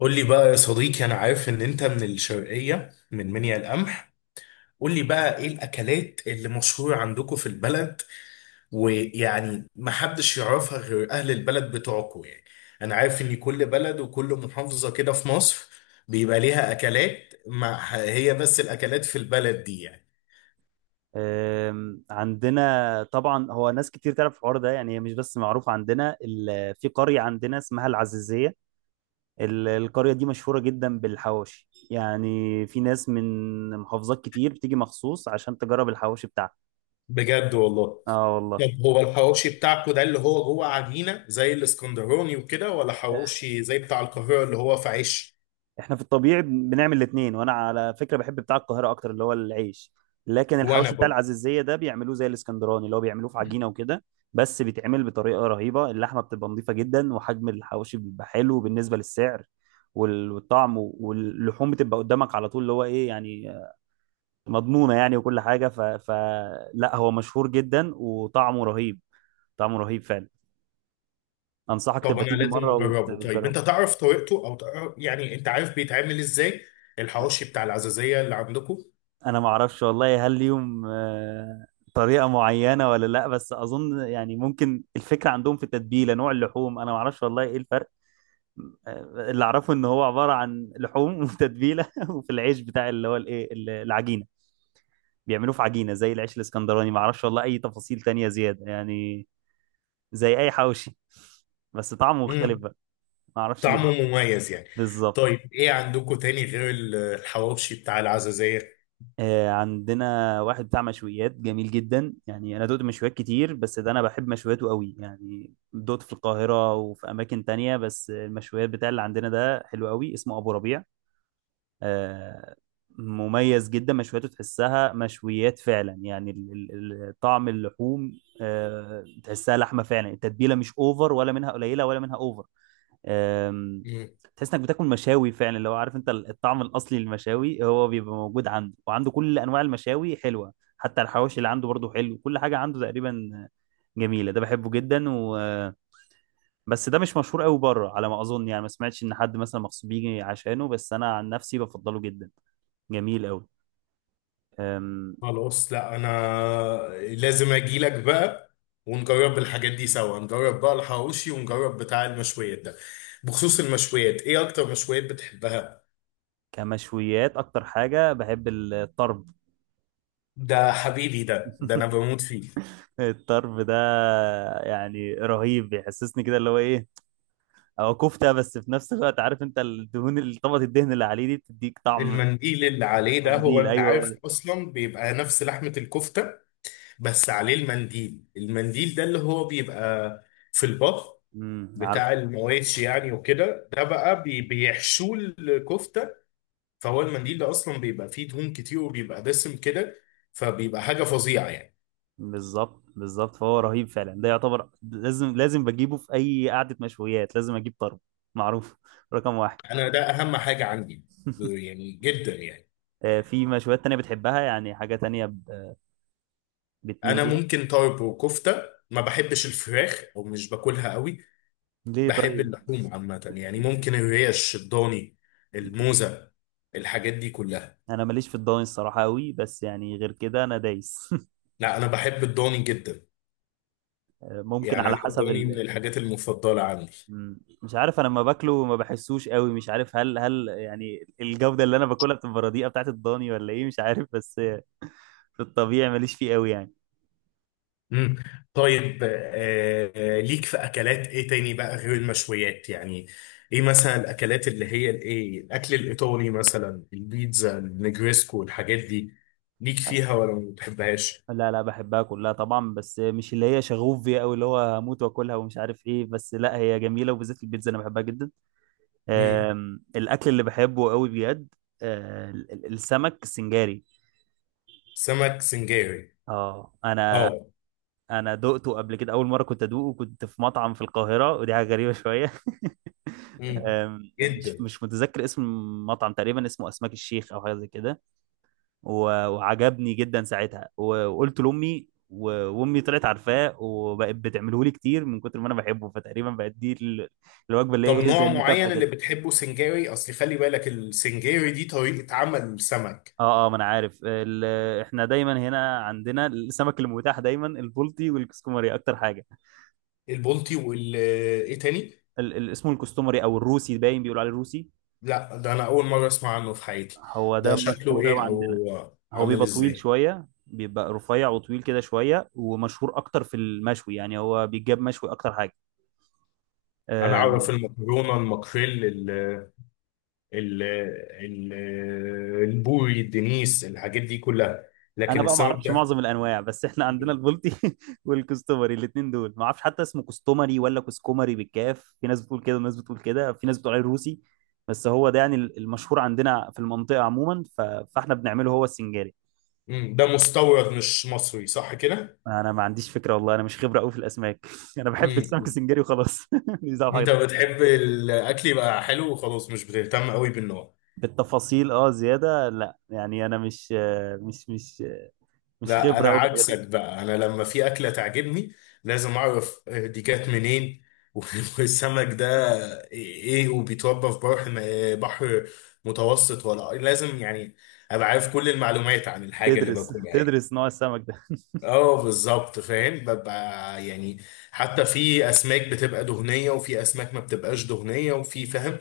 قول لي بقى يا صديقي، انا عارف ان انت من الشرقيه، من منيا القمح. قول لي بقى ايه الاكلات اللي مشهوره عندكم في البلد، ويعني ما حدش يعرفها غير اهل البلد بتوعكم يعني. انا عارف ان كل بلد وكل محافظه كده في مصر بيبقى ليها اكلات، ما هي بس الاكلات في البلد دي يعني. عندنا طبعا هو ناس كتير تعرف الحوار ده يعني، هي مش بس معروف عندنا في قرية عندنا اسمها العزيزية. القرية دي مشهورة جدا بالحواوشي يعني، في ناس من محافظات كتير بتيجي مخصوص عشان تجرب الحواوشي بتاعها. بجد والله؟ اه والله. طب هو الحواوشي بتاعكم ده اللي هو جوه عجينه زي الاسكندراني وكده، ولا حواوشي زي بتاع القاهره اللي هو في عيش؟ احنا في الطبيعي بنعمل الاثنين، وانا على فكره بحب بتاع القاهره اكتر اللي هو العيش، لكن وانا الحواوشي بتاع برضه. العزيزيه ده بيعملوه زي الاسكندراني اللي هو بيعملوه في عجينه وكده. بس بيتعمل بطريقه رهيبه، اللحمه بتبقى نظيفه جدا، وحجم الحواوشي بيبقى حلو بالنسبه للسعر، والطعم، واللحوم بتبقى قدامك على طول اللي هو ايه يعني، مضمونه يعني، وكل حاجه. فلا، هو مشهور جدا وطعمه رهيب. طعمه رهيب فعلا. انصحك طب تبقى انا تيجي لازم مره اجربه. طيب وتجربه. انت تعرف طريقته، او تعرف يعني انت عارف بيتعمل ازاي الحواوشي بتاع العزازية اللي عندكم؟ انا ما اعرفش والله هل ليهم طريقه معينه ولا لا، بس اظن يعني ممكن الفكره عندهم في التتبيله، نوع اللحوم، انا ما اعرفش والله ايه الفرق. اللي اعرفه ان هو عباره عن لحوم وتتبيله، وفي العيش بتاع اللي هو الايه العجينه، بيعملوه في عجينه زي العيش الاسكندراني. ما اعرفش والله اي تفاصيل تانية زياده يعني، زي اي حواوشي، بس طعمه مختلف امم. بقى. ما اعرفش ليه. طعمه مميز يعني. بالظبط. طيب ايه عندكم تاني غير الحواوشي بتاع العزازية؟ عندنا واحد بتاع مشويات جميل جدا يعني، انا دقت مشويات كتير بس ده انا بحب مشوياته قوي يعني، دقت في القاهرة وفي اماكن تانية، بس المشويات بتاع اللي عندنا ده حلو قوي، اسمه ابو ربيع. آه. مميز جدا مشوياته، تحسها مشويات فعلا يعني، طعم اللحوم، آه، تحسها لحمة فعلا، التتبيلة مش اوفر ولا منها قليلة ولا منها اوفر. أم، امم. تحس انك بتاكل مشاوي فعلا، لو عارف انت الطعم الاصلي للمشاوي هو بيبقى موجود عنده، وعنده كل انواع المشاوي حلوه، حتى الحواوشي اللي عنده برضه حلو، كل حاجه عنده تقريبا جميله، ده بحبه جدا. بس ده مش مشهور قوي بره على ما اظن يعني، ما سمعتش ان حد مثلا مخصوص بيجي عشانه، بس انا عن نفسي بفضله جدا، جميل قوي. أم، خلاص، لا انا لازم اجي لك بقى، ونجرب الحاجات دي سوا، نجرب بقى الحواوشي ونجرب بتاع المشويات ده. بخصوص المشويات، ايه اكتر مشويات بتحبها؟ كمشويات اكتر حاجه بحب الطرب. ده حبيبي، ده انا بموت فيه. الطرب ده يعني رهيب، بيحسسني كده اللي هو ايه، هو كفتة، بس في نفس الوقت عارف انت الدهون اللي طبقة الدهن اللي عليه دي بتديك طعم. المنديل اللي عليه ده، هو المنديل، انت ايوه هو عارف ده. اصلا بيبقى نفس لحمة الكفتة، بس عليه المنديل، المنديل ده اللي هو بيبقى في البط امم، عارف. بتاع المواشي يعني وكده، ده بقى بيحشوه الكفتة، فهو المنديل ده اصلا بيبقى فيه دهون كتير وبيبقى دسم كده، فبيبقى حاجة فظيعة يعني. بالظبط بالظبط، فهو رهيب فعلا، ده يعتبر لازم، لازم بجيبه في اي قعدة مشويات، لازم اجيب طرب، معروف رقم واحد. انا ده اهم حاجة عندي، يعني جدا يعني. في مشويات تانية بتحبها يعني، حاجة تانية بتميل انا ليها؟ ممكن طرب وكفتة، ما بحبش الفراخ او مش باكلها قوي. ليه بحب طيب؟ اللحوم عامة يعني، ممكن الريش الضاني، مم. الموزة، الحاجات دي كلها. انا ماليش في الضاني الصراحة قوي، بس يعني غير كده انا دايس. لا، أنا بحب الضاني جدا، ممكن يعني على أنا حسب الضاني من الحاجات المفضلة عندي. مم. مش عارف، انا لما باكله ما بحسوش قوي، مش عارف هل يعني الجودة اللي انا باكلها بتبقى رديئة بتاعت الضاني ولا ايه، مش عارف. بس في الطبيعي ماليش فيه قوي يعني. مم. طيب، ليك في أكلات إيه تاني بقى غير المشويات يعني؟ إيه مثلا الأكلات اللي هي الإيه، الأكل الإيطالي مثلا، البيتزا، النجريسكو، الحاجات دي، ليك أنا- فيها ولا ما بتحبهاش؟ لا لا، بحبها كلها طبعا، بس مش اللي هي شغوف بيها قوي اللي هو هموت واكلها ومش عارف ايه، بس لا هي جميلة، وبالذات البيتزا انا بحبها جدا. مم. الاكل اللي بحبه قوي بجد السمك السنجاري. سمك سنجاري. اه انا، اه. انا دقته قبل كده، اول مره كنت ادوقه كنت في مطعم في القاهره، ودي حاجه غريبه شويه. مم. مش جدا. متذكر اسم المطعم، تقريبا اسمه اسماك الشيخ او حاجه زي كده، وعجبني جدا ساعتها، وقلت لامي، وامي طلعت عارفاه وبقت بتعمله لي كتير من كتر ما انا بحبه، فتقريبا بقت دي الوجبه اللي هي طب ايه، زي نوع المكافاه معين اللي كده. بتحبه سنجاري؟ اصل خلي بالك السنجاري دي طريقة عمل سمك. اه اه، ما انا عارف احنا دايما هنا عندنا السمك المتاح دايما البلطي والكسكومري اكتر حاجه. البلطي ايه تاني؟ اسمه الكستومري او الروسي، باين بيقولوا عليه الروسي. لا، ده انا اول مرة اسمع عنه في حياتي. هو ده ده شكله مشهور قوي ايه عندنا. او هو عامل بيبقى طويل ازاي؟ شوية، بيبقى رفيع وطويل كده شوية، ومشهور أكتر في المشوي يعني، هو بيتجاب مشوي أكتر حاجة. انا أم، اعرف المكرونة، الماكريل، ال ال ال البوري، الدنيس، الحاجات دي كلها، أنا لكن بقى ما السمك أعرفش معظم ده. الأنواع، بس إحنا عندنا البلطي والكستومري، الاتنين دول ما أعرفش حتى اسمه كستومري ولا كسكومري بالكاف، في ناس بتقول كده وناس بتقول كده، في ناس بتقول عليه روسي، بس هو ده يعني المشهور عندنا في المنطقة عموما. فإحنا بنعمله هو السنجاري. ده مستورد مش مصري صح كده؟ أنا ما عنديش فكرة والله، أنا مش خبرة قوي في الأسماك. أنا بحب مم، السمك مم. السنجاري وخلاص. مش دعوة انت بحاجة. بتحب الاكل يبقى حلو وخلاص، مش بتهتم قوي بالنوع. بالتفاصيل اه زياده لا يعني، انا مش مش مش لا خبره انا قوي في الحاجات دي. عكسك بقى، انا لما في اكله تعجبني لازم اعرف دي جت منين. والسمك ده ايه، وبيتربى في بحر، بحر متوسط ولا إيه؟ لازم يعني ابقى عارف كل المعلومات عن الحاجه اللي تدرس باكلها يعني. تدرس نوع السمك ده. اه بالظبط، فاهم ببقى يعني حتى في اسماك بتبقى دهنيه وفي اسماك ما بتبقاش دهنيه، وفي فاهم.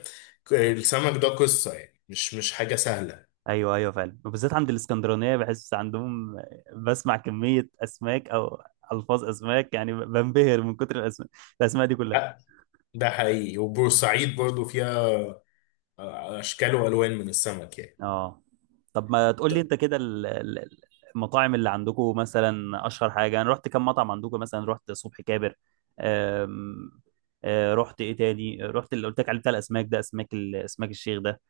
السمك ده قصه يعني، مش حاجه سهله. ايوه ايوه فعلا، وبالذات عند الاسكندرانيه بحس عندهم، بسمع كميه اسماك، او الفاظ اسماك يعني، بنبهر من كتر الاسماء، الاسماء دي كلها. لا ده حقيقي، وبورسعيد برضو فيها اشكال والوان من السمك يعني. اه. طب ما تقول لي انت كده المطاعم اللي عندكم مثلا اشهر حاجه؟ انا رحت كم مطعم عندكم، مثلا رحت صبحي كابر. أم... رحت ايه تاني؟ رحت اللي قلت لك عليه بتاع الاسماك ده، اسماك اسماك الشيخ ده.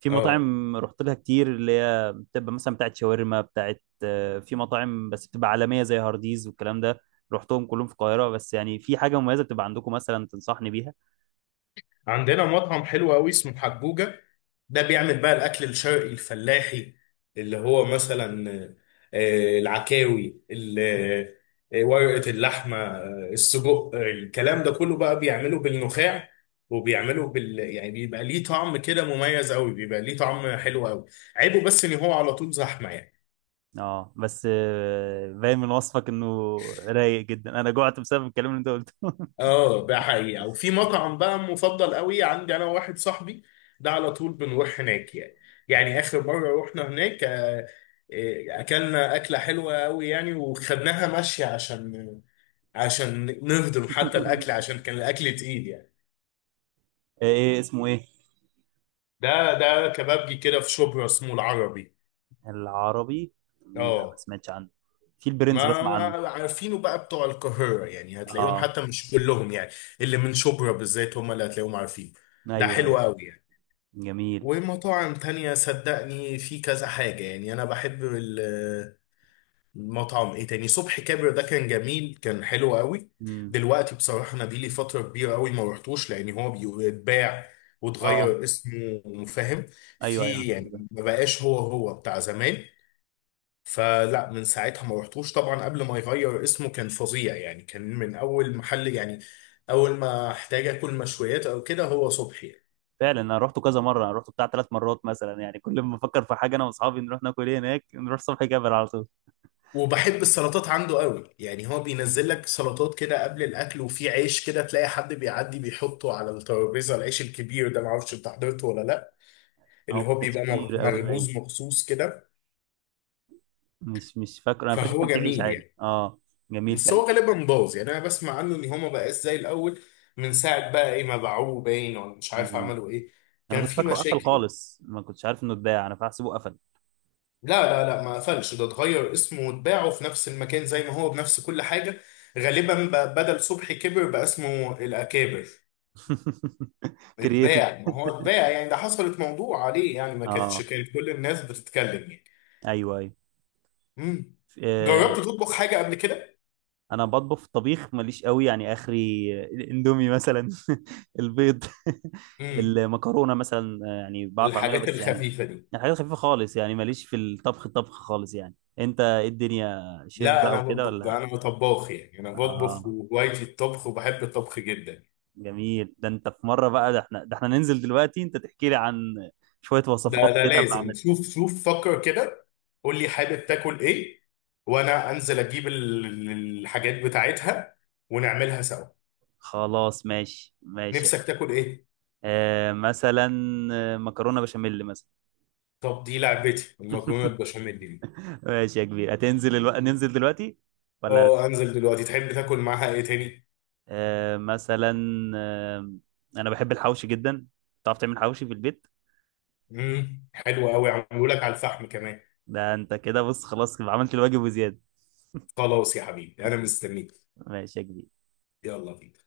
في اه. مطاعم رحت لها كتير اللي هي بتبقى مثلا بتاعت شاورما، بتاعت في مطاعم بس بتبقى عالمية زي هارديز والكلام ده، رحتهم كلهم في القاهرة، بس يعني في حاجة مميزة بتبقى عندكم مثلا تنصحني بيها؟ عندنا مطعم حلو قوي اسمه حجوجة، ده بيعمل بقى الاكل الشرقي الفلاحي، اللي هو مثلا العكاوي، ورقة اللحمة، السجق، الكلام ده كله بقى بيعمله بالنخاع، وبيعمله يعني بيبقى ليه طعم كده مميز قوي، بيبقى ليه طعم حلو قوي. عيبه بس ان هو على طول زحمة يعني. اه بس باين من وصفك انه رايق جدا، انا جوعت بسبب الكلام اللي انت قلته. اه ده حقيقة. وفي مطعم بقى مفضل قوي عندي انا وواحد صاحبي، ده على طول بنروح هناك يعني. يعني اخر مرة رحنا هناك اكلنا اكلة حلوة قوي يعني، وخدناها ماشية عشان نهضم حتى الاكل، عشان كان الاكل تقيل يعني. ايه اسمه ايه؟ ده كبابجي كده في شبرا، اسمه العربي. العربي. لا ما اه سمعتش عنه، في البرنس ما بسمع عنه. ما عارفينه بقى بتوع القاهرة يعني، هتلاقيهم اه. حتى مش كلهم يعني، اللي من شبرا بالذات هم اللي هتلاقيهم عارفين. ده ايوه حلو ايوه. قوي يعني. جميل. ومطاعم تانية صدقني في كذا حاجة يعني. أنا بحب المطعم إيه تاني؟ صبحي كابر ده كان جميل، كان حلو قوي. امم. دلوقتي بصراحة أنا بيلي فترة كبيرة قوي ما رحتوش، لأن هو بيتباع اه وتغير اسمه فاهم؟ ايوه ايوه في يعني ما بقاش هو هو بتاع زمان، فلا من ساعتها ما رحتوش. طبعا قبل ما يغير اسمه كان فظيع يعني، كان من أول محل يعني، أول ما احتاج آكل مشويات أو كده هو صبحي. فعلا، انا رحته كذا مره، انا رحته بتاع 3 مرات مثلا يعني، كل ما افكر في حاجه انا واصحابي نروح ناكل ايه هناك، نروح صبحي جبل على طول. وبحب السلطات عنده قوي يعني، هو بينزل لك سلطات كده قبل الاكل، وفي عيش كده تلاقي حد بيعدي بيحطه على الترابيزه، العيش الكبير ده، معرفش انت حضرته ولا لا، هو اللي ما هو كانش بيبقى كبير قوي باين، مخبوز مخصوص كده. مش فاكره، انا فاكر فهو كان في عيش جميل عادي يعني. اه. جميل بس فعلا. هو غالبا باظ يعني، انا بسمع عنه ان هو ما بقاش زي الاول. من ساعه بقى ايه ما باعوه باين، ولا مش عارف امم. عملوا ايه. انا كان كنت في فاكره قفل مشاكل يعني. خالص، ما كنتش عارف انه اتباع، انا فاحسبه قفل. لا لا لا، ما قفلش. ده اتغير اسمه واتباعه في نفس المكان زي ما هو بنفس كل حاجه، غالبا بقى بدل صبحي كبر بقى اسمه الاكابر. كرييتيف. اتباع، ما هو اتباع يعني، ده حصلت موضوع عليه يعني، ما كانتش اه. كانت كل الناس بتتكلم يعني. ايوه ايوه. امم. آه، جربت تطبخ حاجة قبل كده؟ انا بطبخ، في الطبيخ ماليش قوي يعني، اخري الاندومي مثلا، البيض، امم. المكرونه مثلا يعني بعرف اعملها، الحاجات بس يعني، الخفيفة دي. يعني حاجات خفيفه خالص يعني، ماليش في الطبخ، الطبخ خالص يعني. انت ايه الدنيا، شيف لا بقى انا وكده بطبخ، ولا؟ انا طباخ يعني، انا بطبخ اه وهوايتي الطبخ، وبحب الطبخ جدا. جميل، ده انت في مره بقى، ده احنا، ده احنا ننزل دلوقتي انت تحكي لي عن شويه ده وصفات ده كده لازم، بعمل. شوف شوف فكر كده، قول لي حابب تاكل ايه، وانا انزل اجيب الحاجات بتاعتها، ونعملها سوا. خلاص ماشي ماشي. نفسك تاكل ايه؟ آه مثلا آه، مكرونه بشاميل مثلا. طب دي لعبتي، المكرونة البشاميل دي. ماشي يا كبير، هتنزل ننزل دلوقتي ولا؟ اه انزل دلوقتي، تحب تاكل معاها ايه تاني؟ آه، مثلا آه، انا بحب الحوشي جدا، تعرف تعمل حوشي في البيت؟ حلو قوي، عملوا لك على الفحم كمان. ده انت كده بص، خلاص يبقى عملت الواجب وزياده. خلاص يا حبيبي، انا مستنيك. ماشي يا كبير. يلا بينا.